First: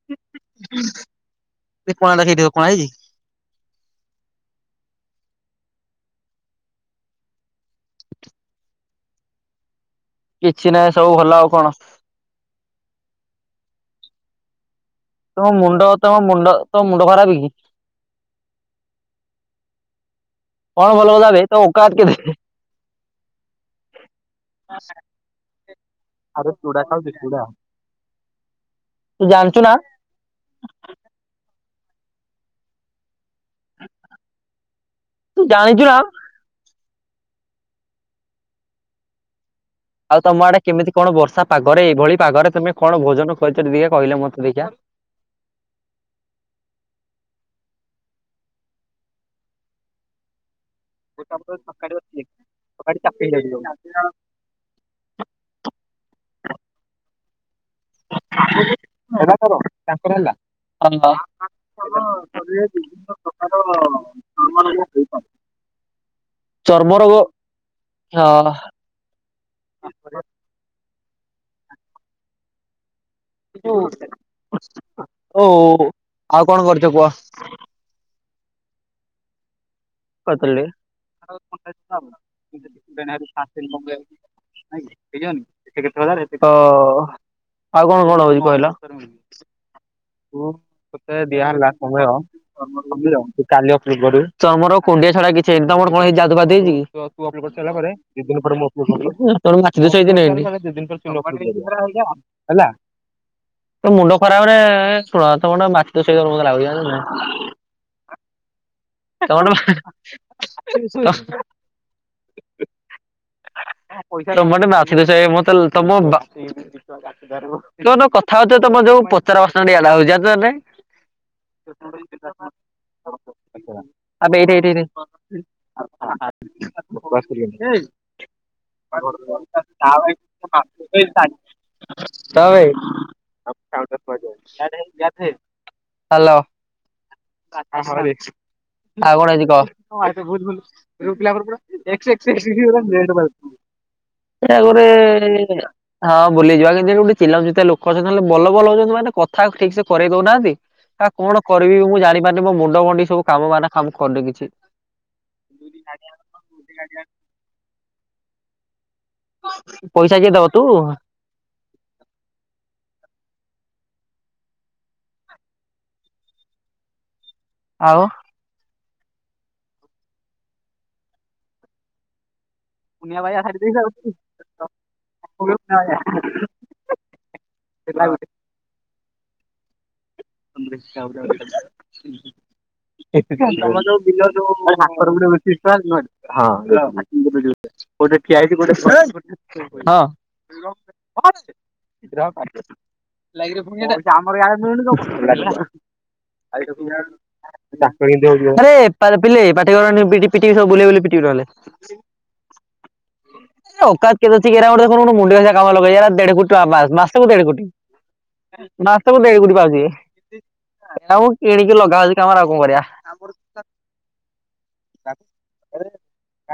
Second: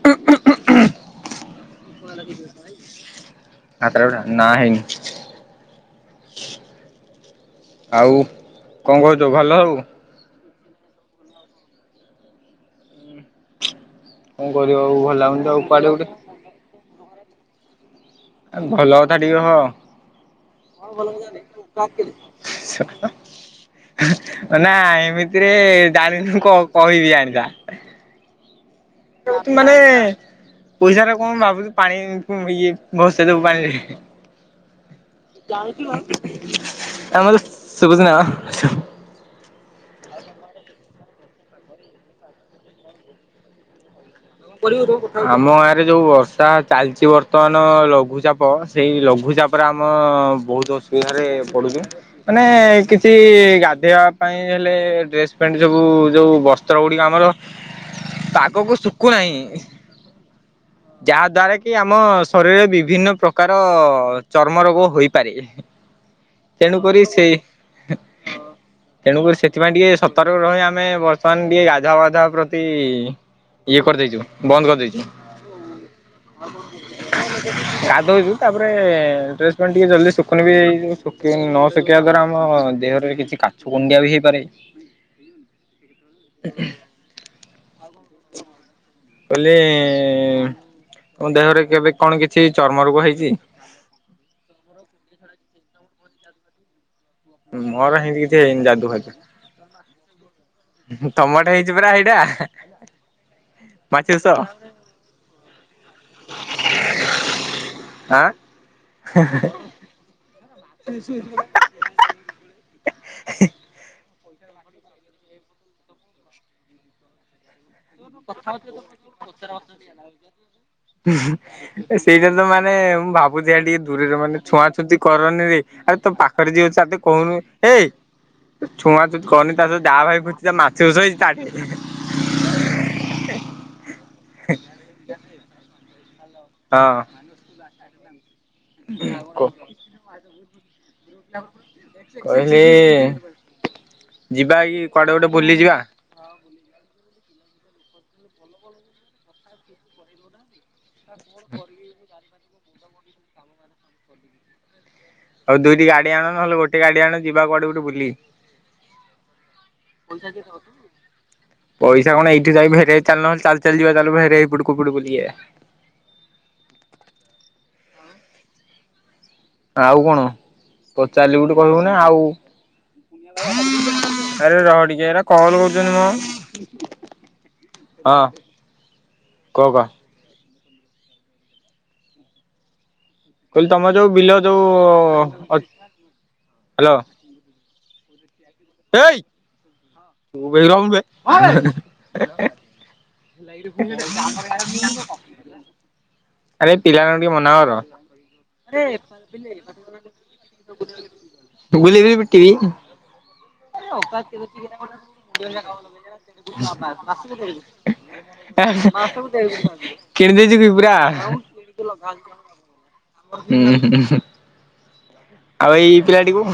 [inaudible] କଣ ଦେଖେଇଥିବ କଣ ହେଇଛି? କାକରା ପିଠା ନା ହେଇନି। ଆଉ କଣ କହୁଚ ଭଲ ସବୁ? କିଛି ନାହିଁ ସବୁ ଭଲ ଆଉ କଣ। କଣ କରିବା ଆଉ ଭ ତମ ମୁଣ୍ଡ, ତମ ମୁଣ୍ଡ, ତମ ମୁଣ୍ଡ ଖରାପେକି? ଅଭଲ କଥା ଟିକେ ହଁ। କଣ ଭଲ କଥା ବେ ତମ ଓକାତ କେତେ? [unintelligible] ଅନା ଏମିତିରେ ଜାଣିଥିଲୁ କ କହିବି ଜାଣିଥା। ତୁ ଜାଣିଛୁ ନା ତୁମାନେ ପଇସା ରାକୁ କଣ ଭାବୁଚୁ ପାଣି ଇଏ ଭସେଇ ଦବୁ ପାଣିରେ। ତୁ ଜାଣିଛୁ ନା ଆମର ଶୁବୁଚିନା କଣ ଆଉ ତମଆଡ଼େ କେମିତି କଣ ବର୍ଷା ପାଗରେ ଏଇଭଳି ପାଗରେ ତମେ କଣ ଭୋଜନ କରିଛ ଟିକେ କହିଲ ମ ଆମ ଗାଁରେ ଯୋଉ ବର୍ଷା ଚାଲିଚି ବର୍ତ୍ତମାନ ଲଘୁଚାପ ସେଇ ଲଘୁଚାପ ତାପରେ ଆମ ବହୁତ୍ ଅସୁ ବିଧାରେ ପଢ଼ୁଛୁ ମାନେ କିଛି ଗାଧେଇବା ପାଇଁ ହେଲେ ଡ୍ରେସ ପ୍ୟାଣ୍ଟ ସବୁ ଯୋଉ ବସ୍ତ୍ର ଗୁଡିକ ଆମର ପାଗକୁ ସୁ [unintelligible] ତାଙ୍କର ହେଲା। ଯାହା ଦ୍ଵାରା କି ଆମ ଶରୀରରେ ବିଭିନ୍ନ ପ୍ରକାର ଚର୍ମ ରୋଗ ହୋଇ ପାରେ ଚର୍ମ ତେଣୁକରି ରୋଗ ସେ ହଁ ତେଣୁକରି ସେଥିପାଇଁ ଟିକେ ସତର୍କ ରହିବା ଆମେ ବର୍ତ୍ତମାନ ଟିକେ ଗାଧୁଆ ପାଧୁଆ ପ୍ରତି ଇଏ କରିଦେଇଛୁ ବନ୍ଦ କରିଦେଇଛୁ ଉଁ। ଓ ଆଉ କଣ କରୁଛ କୁହ? [unintelligible] ଗାଧଉଛୁ। ତା ପରେ ଡ୍ରେସ୍ ପ୍ୟାଣ୍ଟ ଟିକେ ଜଲଦି ଶୁଖୁନିବି କହିଥିଲି ଏଇ ସୁ କିନ ନ ଶୁଖିବା ଦ୍ଵାରା ଆମ ଦେହରେ କିଛି କାଛୁ କୁଣ୍ଡିଆ ବି ହେଇପାରେ। କେଜାଣି। ଏତେ କେତେ ହଜାର ଏତେ ତ ଆଉ କଣ କଣ ହଉଛି କହିଲ? କହିଲି ତମ ଦେହରେ କେବେ କଣ କିଛି ଚର୍ମ ରୋଗ ହେଇଛି? କାଲି ଅ ପୂର୍ବରୁ ତମର କୁଣ୍ଡିଆ ଛଡା କିଛି ହେଇନି ତମର କଣ ହେଇଛି ଯାଦୁ ଫାଦୁ ଦେଇଛି କି? ତୁ ଅ ତୁ ଅପଲୋ ସାରିଲା ପରେ ମୋର ହେନ୍ତି ଦି କିଛି ଦିନ ପରେ ହେଇନି ମୁଁ ଅପଲୋ ଯାଦୁ ଫାଦୁ ହେଇଛି ସେତବେଳୁ ମାଛି ଦୋସହେଇଛି ନାଁ ହେଇନି? ଦିଦିନ ତମ ଆଡେ ହେଇଛି ପରା ହେଇଟା [unintelligible] ହେଲା ତୋ ମୁଣ୍ଡ ମାଛୁଷ ଖରାପରେ ହଁ ତମେ ଗୋଟେ ମାଷ୍ଟରସେପ ହବ ମତେ ଲାଗୁଛି ଜାଣିଲୁକି ନାଇଁ। ଆଁ? ତଣ [unintelligible] ପଇସା ମତେ ଗୋଟେ ମାଛି ଦୋଷ ହେଇ ମୋତେ ଲ ତମ ବା ଦି ଟଙ୍କା କାଟି ପାରିବୁ। ତମେ ଯଉ କଥା ହଉଛ ତମର ଯୋଉ ପଚାର ପ୍ରଶ୍ନ ଦିଆଲାହଉଛି ଜାଣିଛ ନାଇଁ? ହୁଁ ହୁଁ ଏ ସେଇଟା ତ ମାନେ ମୁଁ ଭାବୁଛି ଟିକେ ଦୂରରେ ଆବେ ମାନେ ଏଇଠି ଏଇଠି ଏଇଠି ଛୁଆଁଛୁତି କରନି ରେ ଆରେ ତୋ ପାଖରେ ଯିଏ ଅଛି ଆ ତାକୁ କହୁନୁ ଏ। ଛୁଆଁଛୁତି କରନି ତା ସ ଯାହା ଭାଇ ଘୁଞ୍ଚିଯା ମାଛି ଦୋଷ ହେଇଛି ତା ଠି ହିଁ। ହଁ ବେ [unintelligible] ହାଲୋ। ହଁ। ଆ ହରି ଆଉ କଣ ହଁ ହେଇଛି କହ ଆତ ବହୁତ୍ ଭଲ। ଝିଅପିଲାଙ୍କର ପୁରା ଏକ୍ସେ ଏକ୍ସେ ଏକ୍ସେ କହିଲି [unintelligible] ସେରା ଯିବା କି ଗୁରେ କୁଆଡେ ଗୋଟେ ଏ ବୁଲି ନିଆଁ। ଯିବା ହଁ ବୁଲିଯିବା କିନ୍ତୁ ଗୋଟେ ଚିଲାଉଛି ଲୋକ ଅଛନ୍ତି ବଲ ବଲ ହଉଛନ୍ତି ମାନେ କଥା ଠିକ୍ ସେ କରେଇ ଦଉନାହାଁନ୍ତି। ଆ କଣ କରିବି ମୁଁ ଜାଣି ପାରନି ମୋ ମୁଣ୍ଡ ଗଣ୍ଡି ସବୁ କାମ ମାନେ କାମ କରୁନି କିଛି। ଆଉ ଦୁଇଟି ଗାଡି ଆଣ ନହେଲେ ଗୋଟେ ଗାଡି ଆଣ ଯିବା କୁଆଡେ ଗୋଟେ ବୁଲି। ପଇସା କିଏ ଦବ ତୁ? ପଇସା କଣ ଏଇଠି ଯାଇ ଭେରେ ଚାଲୁନୁ ଚାଲି ଚାଲିଯିବା ଚାଲ୍ ଭେରେ ଏଇପଟୁ କୋଉପଟୁ ବୁଲିକି ଖାଇବା। ଆଉ? ଆଉ କଣ ପଚାରିଲି ଗୋଟେ କହିବୁ ନା ଆଉ। ଆରେ ରହ ଟିକେ ଏରା କଲ କରୁଛନ୍ତି ମ। ଦେଲା ଗୋଟେ। କକ? [unintelligible] ଏତି ଯାନ୍ତି ତମ ଯୋଉ ବିଲ ଯୋଉ ଅ ହ୍ୟାଲୋ [unintelligible] ଗୋଟେ ଠିଆ ହେଇଛି ଗୋଟେ ଏଇ [unintelligible] ରହୁନୁ ବେ ଏଇ ହଁ। [unintelligible] [unintelligible] ଆରେ ପିଲାମାନଙ୍କୁ ଟିକେ ମ [unintelligible] ପା ପିଲେ ପାଟି କରନି ପିଟିବି ପିଟିବି ସବୁ ବୁଲେଇ ବୁଲେଇ ପିିଟିବି ନହେଲେ। [inaudible] କି [unintelligible] ଅଛି କିରା କାମ ଲଗେଇ ଦେଢ କୋଟି ମାସକୁ ଦେଢ କୋଟି। ମାସକୁ ଦେଓ କୋଠି ପାଉଛି କିଣି ଦେଇଛୁ କି ପୁରା? ମୁଁ କିଣିକି ଲଗାହଉଛି କାମରେ ଆଉ କଣ କରିବା। ହୁଁ ହୁଁ ହୁଁ। ତା ଆଉ ଏଇ ପିଲାଟିକୁ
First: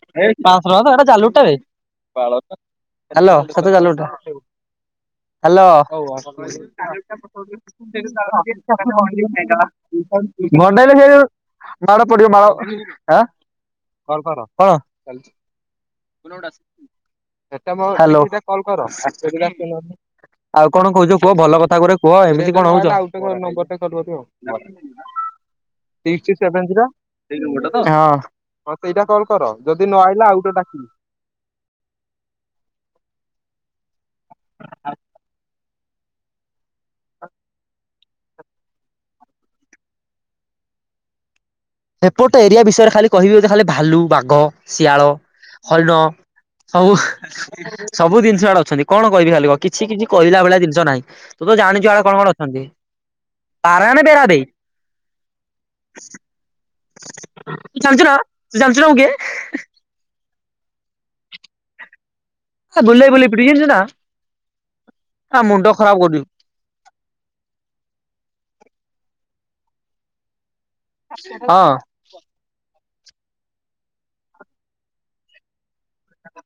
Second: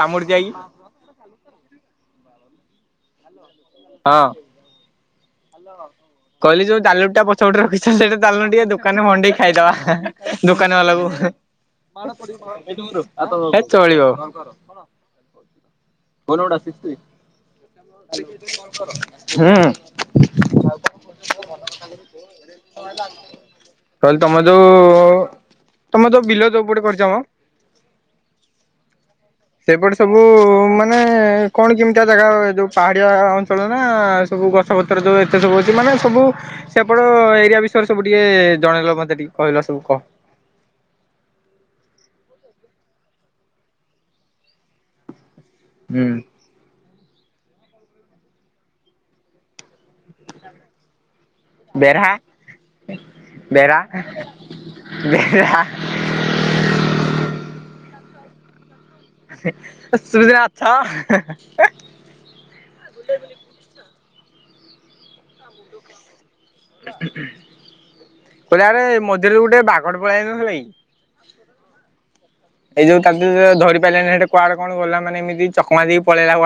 ଚାମୁଡି ଯାଇ [unintelligible] ହ୍ୟାଲୋ। ହଁ। ଗଡେଇଲେ କହିଲି ଯୋଉ ଜାଲୁଟି ଟା ପଛପଟେ ସେ ରଖିଛ ସେଇଟା ଚାଲୁନ ଟିକେ ଦୋକାନରେ ମଣ୍ଡେଇ ଯୋଉ ଖାଇଦବା। ଦୋକାନ ବାଲାକୁ ମାଡ ପଡିବ ହେ ଚଳିବ। ହୁଁ ମାଳ [unintelligible] ହ୍ୟାଲୋ। କଲ କର। [unintelligible] ଆଉ କଣ କହୁଛ କୁହ ଭଲ କଥା କୁରା କୁହ ଏମିତି କଣ କହିଲି ହଉଛ। ତମ [unintelligible] ତମେ ଯୋଉ ବିଲ ଯୋଉ ପଟେ କରିଛ ମ ହଁ ସେଇଟା କଲ କର। ସେପଟେ ସବୁ ମାନେ ମ କଣ କେମିତିଆ ଜାଗା ଯୋଉ ପାହାଡିଆ ଅଞ୍ଚଳ ନା ସବୁ ଗଛ ପତ୍ର ଯୋଉ ଏତେ ସବୁ ମାନେ ସବୁ ସେପଟ ଏରିଆ ବିଷୟରେ ସବୁ ଟିକେ ଜଣେଇଲ ମତେ ଟିକେ କହିଲ ସବୁ କହ? ଏପଟ ଏରିଆ ବିଷୟରେ ଖାଲି କହିବି ଖାଲି ଭାଲୁ ବାଘ ଶିଆଳ ହରିଣ ହୁଁ ହଉ ସବୁ ଜିନିଷ ଆଡେ ଅଛନ୍ତି କଣ କହିବି ଖାଲି କ? କିଛି କିଛି କହିଲା ଭଳିଆ ଜିନିଷ ନାହିଁ ତୁ ତ ଜାଣିଛୁ ଆଡେ କଣ କଣ ଅଛନ୍ତି। ବେରା ପାରାୟଣ ବେରାବେଇ ବେରା [unintelligible] [inaudible] ଜାଣିଚୁନା ଜାଣିଚୁନା ମୁଁ କିଏ? [unintelligible] ଅଛ [unintelligible] ବୁଲେଇ ବୁଲେଇ ପିଟିବି ଜାଣିଛି ନା ହ ମୁଣ୍ଡ ଖରାପ କରୁଚୁ। କହିଲେ ଆରେ ମଝିରେ ଗୋଟେ ବାଘଡ଼ ପଳେଇ ଆଇନଥିଲା କି? ହଁ। ଏଇ ଯୋଉ ତା ଧରି ପାରିଲାନି ସେ କୁଆଡେ କଣ ଗଲା ମାନେ ଏମିତି ଚକମା ଦେଇ ଆଁ [unintelligible]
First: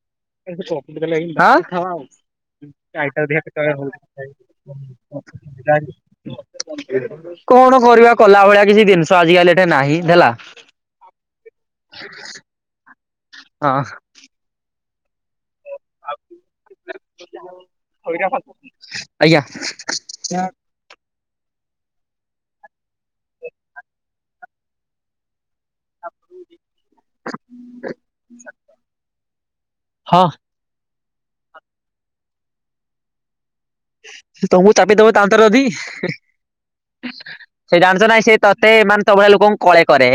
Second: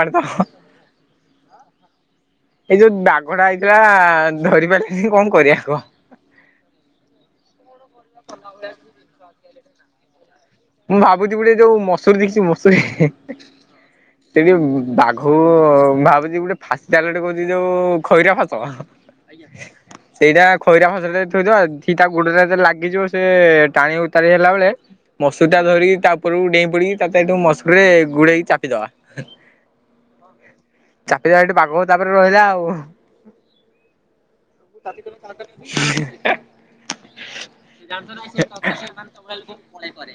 ଏଇ ଯୋଉ ବାଘଟା ଆଇଥିଲା ଧରି ପାରିଲିନି କଣ କରିବା କହ? କଣ କରିବା କଲା ଭଳିଆ କିଛି ଜିନିଷ ଆଜିକାଲି ଏଠା ନାହିଁ ହେଲା। ମୁଁ ଭାବୁଛି ଗୋଟେ ଯୋଉ ମସୁରୀ ଦେଖିଛି ମସୁରୀ। ହଁ ସେ ଯୋଉ ବାଘ ଭାବୁଛି ଗୋଟେ ଫାଶି ଜାଲ କହୁଛି ଯୋଉ ଖଇରା ଫାସ ଆଜ୍ଞା ସେଇଟା ଖଇରା ଫସଲ ଥିବ ଧ ତା ଗୋଡ଼ଟାତ ଲାଗିଯିବ ସେ ଟାଣି ଉତାରି ହେଲା ବେଳେ ମସୁର ଟା ଧରି ତା ଉପରରୁ ଡେଇଁ ପୁଡିବି ତାଠୁ ମସୁର ରେ ଗୋଡେଇକି ଚାପିଦବା। ହଁ। ଚାପି ଏଠି ବାଘ ତାପରେ ରହିଲା ଆଉ। ତ ମୁଁ ଚାପି ଦେବ ତାନ୍ତର ଯଦି। ସେ ଜାଣିଛ ନାଇଁ ସେ ତତେ ମାନେ ତୋଭଳିଆ ଲୋକଙ୍କୁ କଳେ। କରେ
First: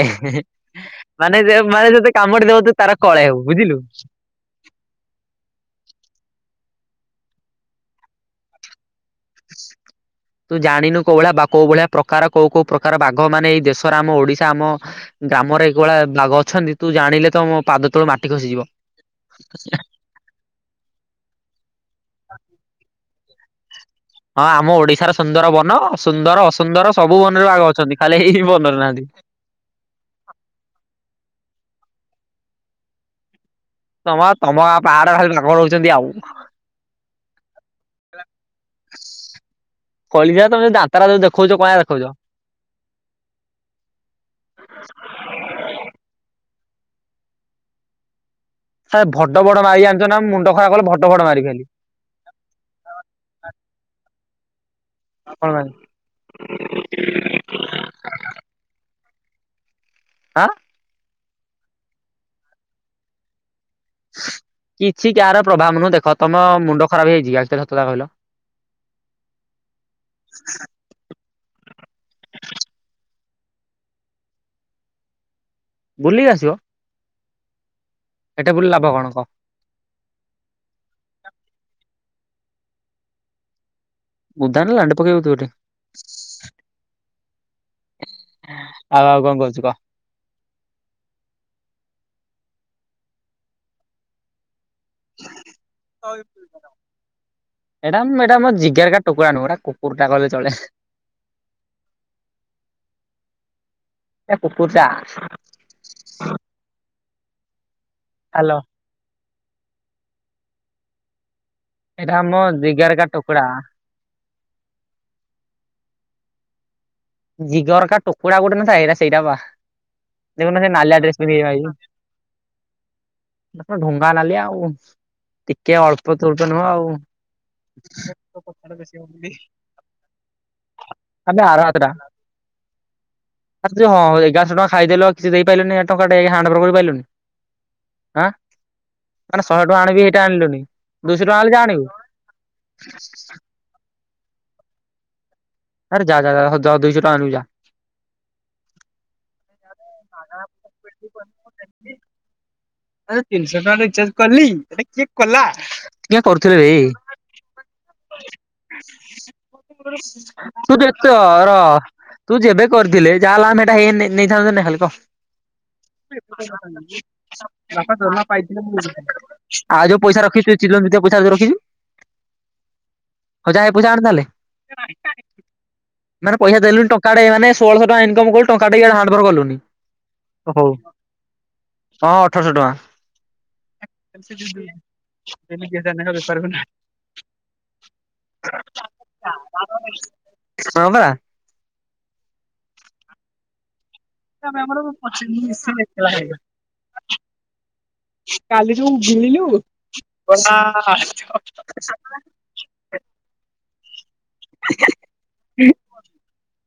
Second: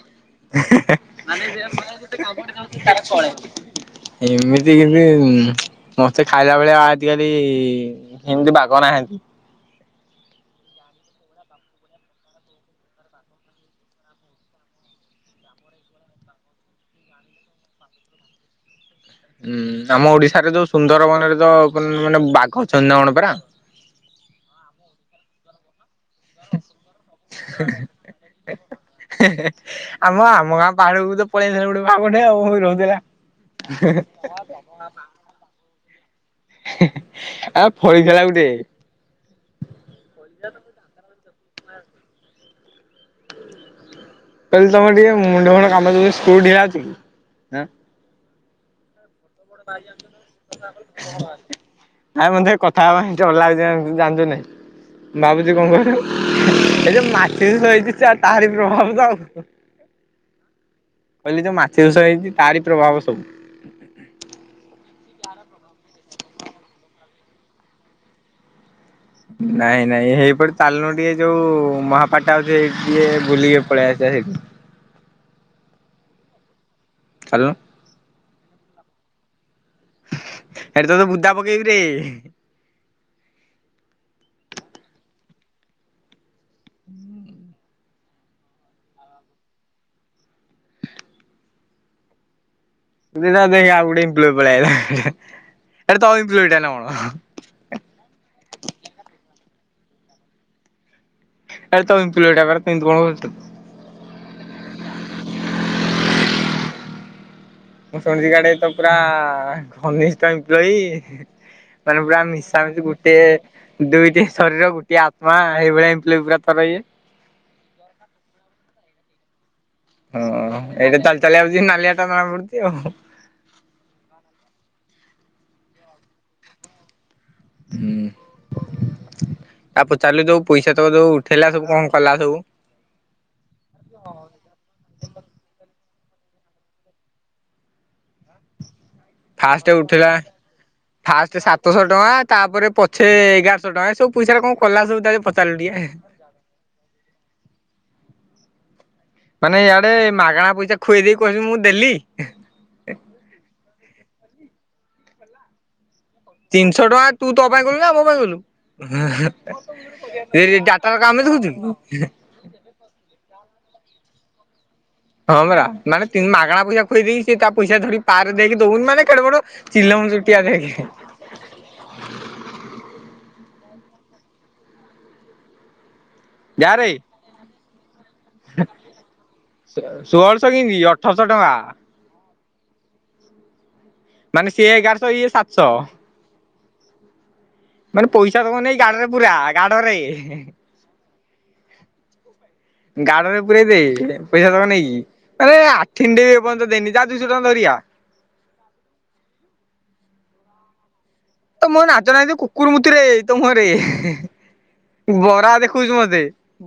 ମାନେ ମାନେ ଯତେ କାମୁଡି ଦବ ତ ତାର କଳେ ହବ ବୁଝିଲୁ। ଏମିତି କିନ୍ତତି ମତେ ଖାଇଲା ବେଳେଆ ଆ ଆଜିକାଲି ଏମିତି ବାଘ ନାହାଁନ୍ତି। ତୁ ଜାଣିନୁ କୋଉ ଭଳିଆ ବା କୋଉ ଭଳିଆ ପ୍ରକାର କୋଉ କୋଉ ପ୍ରକାର ବାଘ ମାନେ ଏଇ ଦେଶର ଆମ ଓଡିଶା ଆମ ଗ୍ରାମରେ ଏକଭଳିଆ ବାଘ ଅଛନ୍ତି ତୁ ଜାଣିଲେ ତମୋ ପାଦ ତଳୁ ମାଟି ଖସିଯିବ। ହୁଁ ଆମ ଓଡିଶାରେ ଯୋଉ ସୁନ୍ଦରବନରେ ତ ମାନେ ବାଘ ଅଛନ୍ତି ନା କଣ ପରା? ହଁ ଆମ ଓଡିଶାର ସୁନ୍ଦର ବନ ସୁନ୍ଦର ଅସୁନ୍ଦର ସବୁ ବନରେ ବାଘ ଅଛନ୍ତି। ଖାଲି ଏଇ ବନରେ ନାହାନ୍ତି। ଆମ ଆମ ଗାଁ ପାହାଡକୁ ତ ପଳେଇ ଆସିଥିଲା ଗୋଟେ ବାଘ ଟେ ଆଉ ରହୁଥିଲା। ତମ ଗାଁ, ତମ ଗାଁ ପାହାଡ ଖାଲି ବାଘ ରହୁଛନ୍ତି ଆଉ। ଆ ଫଳିଗଲା ଗୋଟେ। କଳି ଯା ତମେ ଯାତ୍ରା ଯୋଉ ଦେଖଉଛ କଣ ଦେଖଉଛ। କହିଲି ତମ ଟିକେ ମୁଣ୍ଡ ଫୁଣ୍ଡ କାମ ଦୋଉନି ସ୍କୃ ଢ଼ିଲା ଅଛି କି? ସାର୍ ଭଡ ବଡ ମାଇ ଯାଣିଛନା ମୁଣ୍ଡ ଖରାପ କଲେ ଭଡ ଭଡ ମାରି ଖାଲି ନା ବନ୍ଧୁ କଥା ହବା [unintelligible] ଭାବୁଛି କଣ କହିଲୁ, ଏ ଯୋଉ ମାଚିସ଼୍ ଥୁଆ ହେଇଛି ଆଉ ତାରି ପ୍ରଭାବ ତ ଆଉ। ଆ? କହିଲି ଯୋଉ ମାଚିସ଼୍ ଥୁଆ ହେଇଛି ତାରି ପ୍ରଭାବ ସବୁ। କିଛି କାହାର ପ୍ରଭାବ ନୁହଁ ଦେଖ ତମ ମୁଣ୍ଡ ଖରାପ ହେଇଛି ଆ ସତଟା କହିଲ? ନାଇଁ ନାଇଁ ହେଇପଟେ ଚାଲୁନୁ ଟିକେ ଯୋଉ ମହାପାଠ ଆଉ ସେ ଟିକେ ବୁଲିକି ପଳେଇ ଆସିବା ସେଇଠି। ବୁଲିକି ଆସିବ? ଚାଲୁନ। ହେଟା ବୁଲି ଲାଭ କଣ କହ? ହେଠି ତତେ ବୁଦା ପକେଇବି ରେ। ! ! ! ! ! ! ! ! ! ! ! ! ! ହୁଁ ଆଉ ଆଉ କଣ କହୁଛୁ କହ? [unintelligible] ଦେଖେ ଆଉ ଗୋଟେ ଏମ୍ପ୍ଲୋଇ ପଳୀ ଅଇଲା। ଏଟା ତମ ଏମ୍ପ୍ଲୋଇ ଟା ନା କଣ? ଏଇଟା, ଏଇଟା ମୋର ଜିଗର କା ଟୁକୁରା ନୁହଁ, ଏଟା କୁକୁର ଟା କହିଲେ ଚଳେ। ଆରେ ତମ ଏମ୍ପ୍ଲୋଇ ଟା ବା ଏମିତି କଣ ହୋଉଛୁ? ଏ କୁକୁର୍ ଟା। ମୁଁ ଶୁଣିଛି ତମେ ହାଲୋ କାଳେ ପୁରା ଘନିଷ୍ଠ ଏମ୍ପ୍ଲୋଇ? ମାନେ ଏଇଟା ପୁରା ଆମ ମିଶାମିସି ଜିଗାରକା ଗୋଟେ ଟୁକୁଡା ଦୁଇଟି ଶରୀର ଗୋଟିଏ ଆତ୍ମା ଏଇଭଳିଆ ଏମ୍ପ୍ଲୋଇ ପୁରା ଇଏ। ଜିଗର କା ଟୁକୁଡ଼ା ଗୋଟେ ନଥାଏ ଏଇଟା ସେଇଟା ବା। ହଁ ଦେଖୁନ ସେ ନାଲିଆ ଏଇଟା ଡ୍ରେସ ଚାଲି ଚାଲି ପିନ୍ଧିକି ଭାଇ ଆଉଛି ନାଲିଆ ଟା ଯାଣା ପଡୁଛି ଆଉ। ଢୁଙ୍ଗା ନାଲିଆ ଆଉ, ଟିକେ ଅଳ୍ପ ତଳ୍ପ ନୁହଁ ଆଉ। ହୁଁ ତା ପଚାରିଲୁ ଯୋଉ ପଇସା ତ ଯୋଉ ଆବେ ଉଠେଇଲା ଆର ସବୁ କଣ କଲା ସବୁ? ଆ ହଁ ଏଗାରଶହ ଟଙ୍କା ଖାଇଦେଲ କିଛି ଦେଇ ପାରିଲନି ଟଙ୍କା ଟା ହାଣ୍ଡ ବର୍ କରିପାରିଲନି? ଆଁ। ମାନେ ଶହେ ଫାଷ୍ଟ ଟଙ୍କା ଆଣିବି ଉଠିଲା, ଏଇଟା ଆଣିଲୁନି ଦୁଇଶହ ଟଙ୍କା ଫାଷ୍ଟ ହେଲେ ଯା ସାତଶହ ଆଣିବୁ ଟଙ୍କା ତାପରେ ପଛେ ଏଗାର ଟା ସବୁ ପଇସାରା କଣ କଲା ସବୁ ତା ପ ଆରେ ଯା ଯା ଯ ଦଇଶହ ଟଙ୍କା ଆଣିବୁ ଯା ମାନେ ଇଆଡେ ମାଗଣା ପଇସା ଖୁଆଇ ଦେଇେଇ କହୁଛୁ ମୁଁ ଦେଲି? ଆରେ ତିନିଶହ ଟଙ୍କା ରିଚାର୍ଜ କଲି ଏଟା କିଏ କଲା? ତିନଶହ ଟଙ୍କ ତୁ ତୋ ପାଇଁ କଲୁ ନା ମୋ ପାଇଁ କଲୁ? ଏଇଟି ତୁ ଟାଟା ର ଯେତେ କାମ ର ଦେଖୁଛୁ? ତୁ ଯେବେ କରିଥିଲେ ଯାହା ହେଲା ଆମେ ହେଟା ହେଇ ନେଇ ନେଇଥାନ୍ତୁ ନା ହାଲ୍ କା। [inaudible] ହଁ ପରା ମାନେ ମାଗଣା ପଇସା ଖୁଏଇ ଦେଇକି ସେ ତା ପଇସା ଧରି ପାରେ ଦେଇକି ଦଉନି ମାନେ କେଡେ ବଡ ଆଉ ଚିଲମ ଯୋଉ ପଇସା ଚୁଟିଆ ରଖିଚୁ ଏଇ ଦେଖେ। ଚିଲର ଭିତରେ ପଇସା ରଖିଜୁ [inaudible] ହଉ ଯା ହେ ପଇସା ଆଣେ ତାହେଲେ। ମାନେ ପଇସା ଦେଲୁନି ଟଙ୍କା ଡେ ମାନେ ଷୋହଳଶ ଟଙ୍କା ଇନକମ୍ କ ଷୋହଳଶ ହଉ କିନ୍ଦି ଅଠରଶ ଟଙ୍କା। ହଁ ଅଠରଶ ଟଙ୍କା। ମାନେ ସିଏ ଏଗାରଶହ ଇଏ ସାତଶହ [unintelligible] ମାନେ ପଇସା ତମର ନାଇଁ ଗାଡରେ ପୁରା ଗାଡ ରେ। ହଁ ବା। ଗାଡରେ ପୁରେଇ ଦେ ପଇସା ତକ ନେଇକି ଆରେ ଆଠିଣି ଟେ ଏ ପର୍ଯ୍ୟନ୍ତ ଦେଇନି ଯା ଦୁଇଶହ ଟଙ୍କା ଧରିଗି ଆ। କାଲି ଯଉ ଗିଳିଲୁ [unintelligible] ତ ମୁଁହ ନାଜ ନାହିଁ ତୁ କୁକୁର ମୁତୁରେ ତ ମୁଁହରେ ହେ ବରା ଦେଖଉଚୁ ମତେ।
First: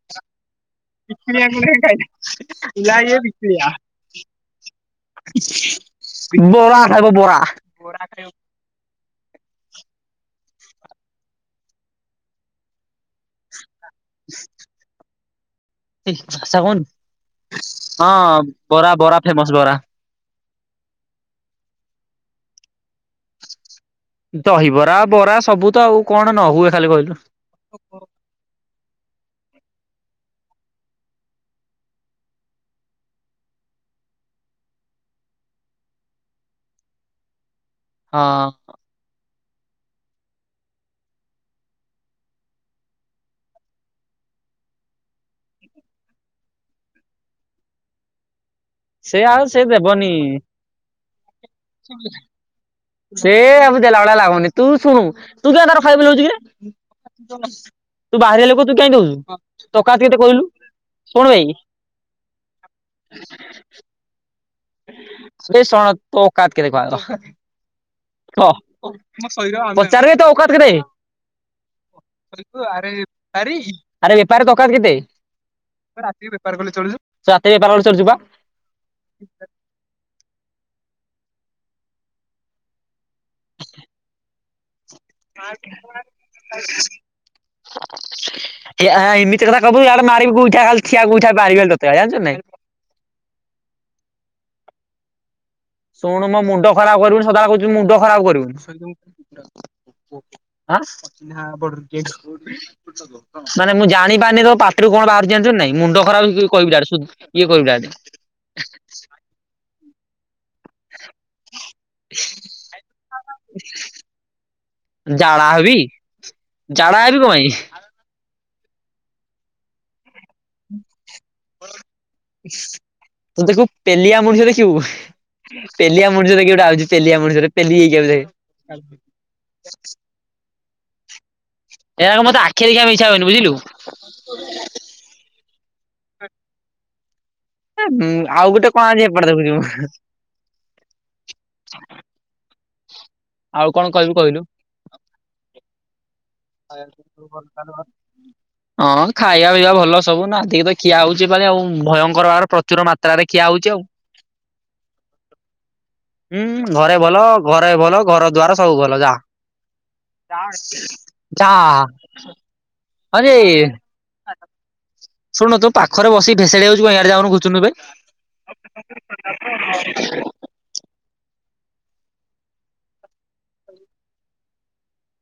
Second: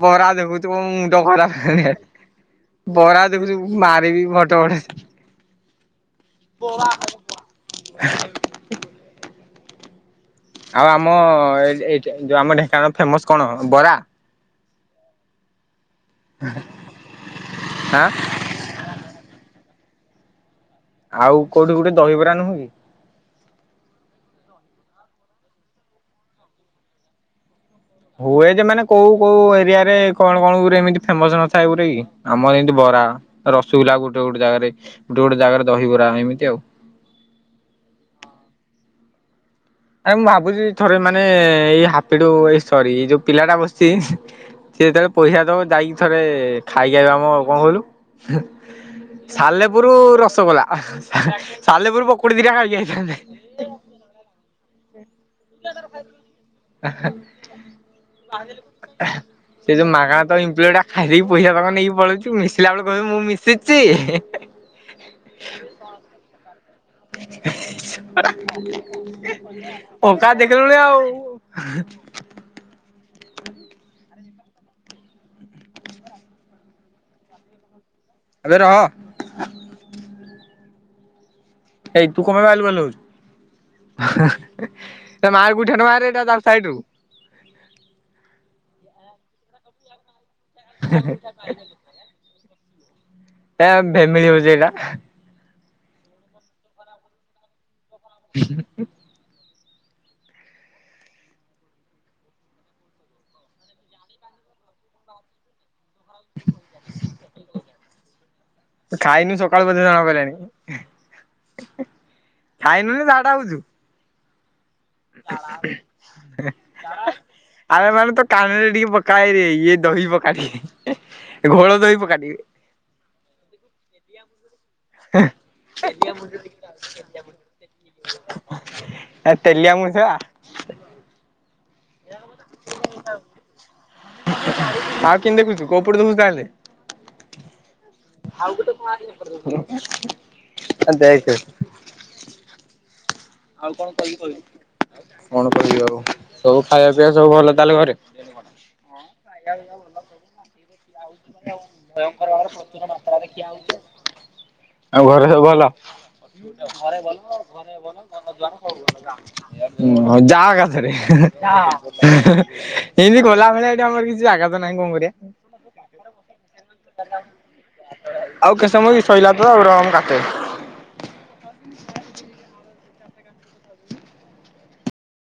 ବରା ଦେଖଉ ତ ମୁଣ୍ଡ ଖରା ବରା ଦେଖୁଛୁ ମାରିବି ଭଡ ଭଡ଼ ବରା ଖାଇବ ବରା। ଆଉ ଆମ ଯଉ ଆମ ଢେଙ୍କାନାଳ ଫେମସ କଣ ବରା? [inaudible] ଏ ଭାଷା କହନି ଆଁ ହଁ ବରା ବରା ଫେମସ ବରା। ଆଉ କୋଉଠି ଗୋଟେ ଦହିବରା ନୁହଁ କି। ଦହିବରା ବରା ସବୁ ତ ଆଉ କଣ ନ ହୁଏ ଖାଲି କହିଲୁ। ହୁଏ ଯେ ମାନେ କୋଉ କୋଉ ଏରିଆ ରେ କଣ କଣ ଗୋରେ ଏମିତି ଫେମସ ନଥାଏ ଗୋରେ ଗି। ଆମର ଏମିତି ବରା ରସଗୁଲା ଗୋଟେ ଗୋଟେ ଜାଗାରେ ଗୋଟେ ଗୋଟେ ଜାଗାରେ ଦହିବରା ଏମିତି ଆଉ। ହଁ। ଆରେ ମୁଁ ଭାବୁଛି ଥରେ ମାନେ ଏଇ ହାପିଡୁ ଏଇ ସରି ଏ ଯୋଉ ପିଲାଟା ବସଚି ସେ ଯେତେବେଳେ ପଇସା ଦବ ଯାଇକି ଥରେ ଖାଇକି ଆଇବା ଆମ କଣ କହିଲୁ ସେ ଆଉ ସେ ସାଲେପୁର ଦେବନି ରସଗୋଲା। ସାଲେପୁରୁ ପକୁଡ଼ି ଦିଟା ଖାଇକି ଆଇଥାନ୍ତେ। ଏ ଦେଲା ଭଳିଆ ଲାଗୁନି ତୁ ଶୁଣୁ ତୁ କିଆଁ ତାର ଖାଇ ବୁଲଉଛୁ କିରେ। ତୁ ବାହାରିଆ ଲୋକ ତୁ କାଇଁ ଦଉଛୁ ସେ ଯୋଉ ତକାତ କେତେ ମାଗାଣ ତ କହିଲୁ ଇମ୍ପ୍ଲଟା ଖାଇ ଦେଇ ଶୁଣ କି ଭାଇ ପଇସା ତଙ୍କ ନେଇକି ପଳଉଛି। ମିଶିଲା ବେଳେ କହିବୁ ମୁଁ ମିଶିଚି। ବେ ଶଣ ତ ଅକାତ କେତେ କହ ଆଗ। ପଚାରିବେ ତୋ ଓକାତ ଦେଖିଲୁଣି ଆଉ। ଆରେ ବେପାରୀ ଆରେ ବେପାରୀ ତ ଅକାତ କେତେ? ରାତିରେ ବେପାର କଲେ ଚଳୁଚୁ ରାତିରେ ବେପାର କଲେ ଚଳୁଚୁୁ ବା। ଆବେ ରହ। [inaudible] ଏଇ ତୁ କଣ ପାଇଁ ବାଲୁ ବାଲୁ ହଉଚୁ ହଁ ତା ମାରେ ଗୋଇଠା ଟେ ମାରେ ତାକୁ ସାଇଡ ରୁ ଏ ଏମିତି କଥା କବୁ ଇଆଡେ ମାରିବୁ ଗୁଇଠା ଖାଲି ଠିଆ ଗୁଇଠା ମାରିବେ ତତେବେଳେ ଜାଣିଛୁ ନାଇଁ ଏ ଭେମିଳି ହଉଛି ଏଇଟା ଶୁଣୁ ମୋ ମୁଣ୍ଡ ଖରାପ କରିବୁନି ସଦାବେଳେ କହୁଛି ମୁଣ୍ଡ ଖରାପ କରିବୁନି। ଆ ହାଁ କି [unintelligible] ମାନେ ମୁଁ ଜାଣିପାରୁନି ତୋ ପାଟିରୁ କଣ ବାହାରୁଚି ଜାଣିଚୁ କି ନାଇଁ ମୁଣ୍ଡ ଖରାପ କହିବୁ ଜା ହାଡ଼େ ସ ଇଏ କରିବୁ ଜା ହାଡ଼େ ତୁ ଖାଇନୁ ସକାଳୁ ବୋଧେ ଜଣାପଇଲାଣି ଖାଇନୁ ନା ଝାଡା ହଉଛୁ? ଜାଡା ହେବି ଝାଡା ହେବି କଁ ପାଇଁ? ଆରେ ନହେଲେ ତୋ କାନରେ ଟିକେ ପକା ଏଇ ଇଏ ଦହି ପକା ଟିକେ ଘୋଳ ଦହି ପକା ଟିକେ। ଏଇ ଦେଖିବୁ ପେଲିଆ ମଣିଷ ଦେଖିବୁ? ପେଲିଆ ମଣିଷଟେ କିଏ ଗୋଟେ ଆଉଛି ପେଲିଆ ମଣିଷଟେ ପେଲି ହେଇକି ଆଉଛି ଦେଖେ। ଆ ତେଲିଆ ମଣିଷ ବା। ଏଗୁଡ଼ାକ ମତେ ଆଖି ଦେଖିଆ ମିଛ କହିଲୁ ବୁଝିଲୁ। ଆଉ କେମିତି ଦେଖୁଛୁ କୋଉ ପଟେ ଦେଖୁଛୁ ତାହେଲେ? ଏ ଉଁ ଆଉ ଗୋଟେ କଣ ଆଜି ଏପଟେ ଦେଖୁଛିି। ହଉ ଦେଖେ। ହଁ ଆଉ କଣ କହିବି କହିଲୁ କଣ କହିବି ଆଉ ସବୁ ଖାଇବା ପିଇବା ସବୁ ଭଲ ତାହେଲେ ଘରେ? ହଁ ଖାଇବା ପିଇବା ଭଲ ସବୁ ଦେଖିଆ ଆଉ ଭୟଙ୍କର ଭାବରେ ପ୍ରଚୁର ମାତ୍ରାରେ ଖିଆ ହଉଛି ଆଉ। ଆଉ ଘରେ ସବୁ ଭଲ? ହୁଁ ଉଁ ଘରେ ଭଲ ଘରେ ଭଲ ଘର ଦ୍ୱାର ସବୁ ଭଲ ଯା। ହଉ ଯା ଏକାଥରେ। ହେ ହେ ଯା ହେ ହେ ଏମିତି ଆରେ କଲା ଭଳିଆ ଏଇଠି ଆମର କିଛି ଜାଗ ତ ନାହିଁ କଣ କରିଆ? ଶୁଣୁ ତୁ ପାଖରେ ବସି ଭେସେଡି ହଉଛୁ କାଇଁ ସିଆଡେ ଯାଉନୁ ଘୁସୁଡୁନୁ ବେ। ଆଉ କେତେ ସମୟ କି ସଇଲା ତ ଆଉ ରହ ମୁଁ କାଟେ?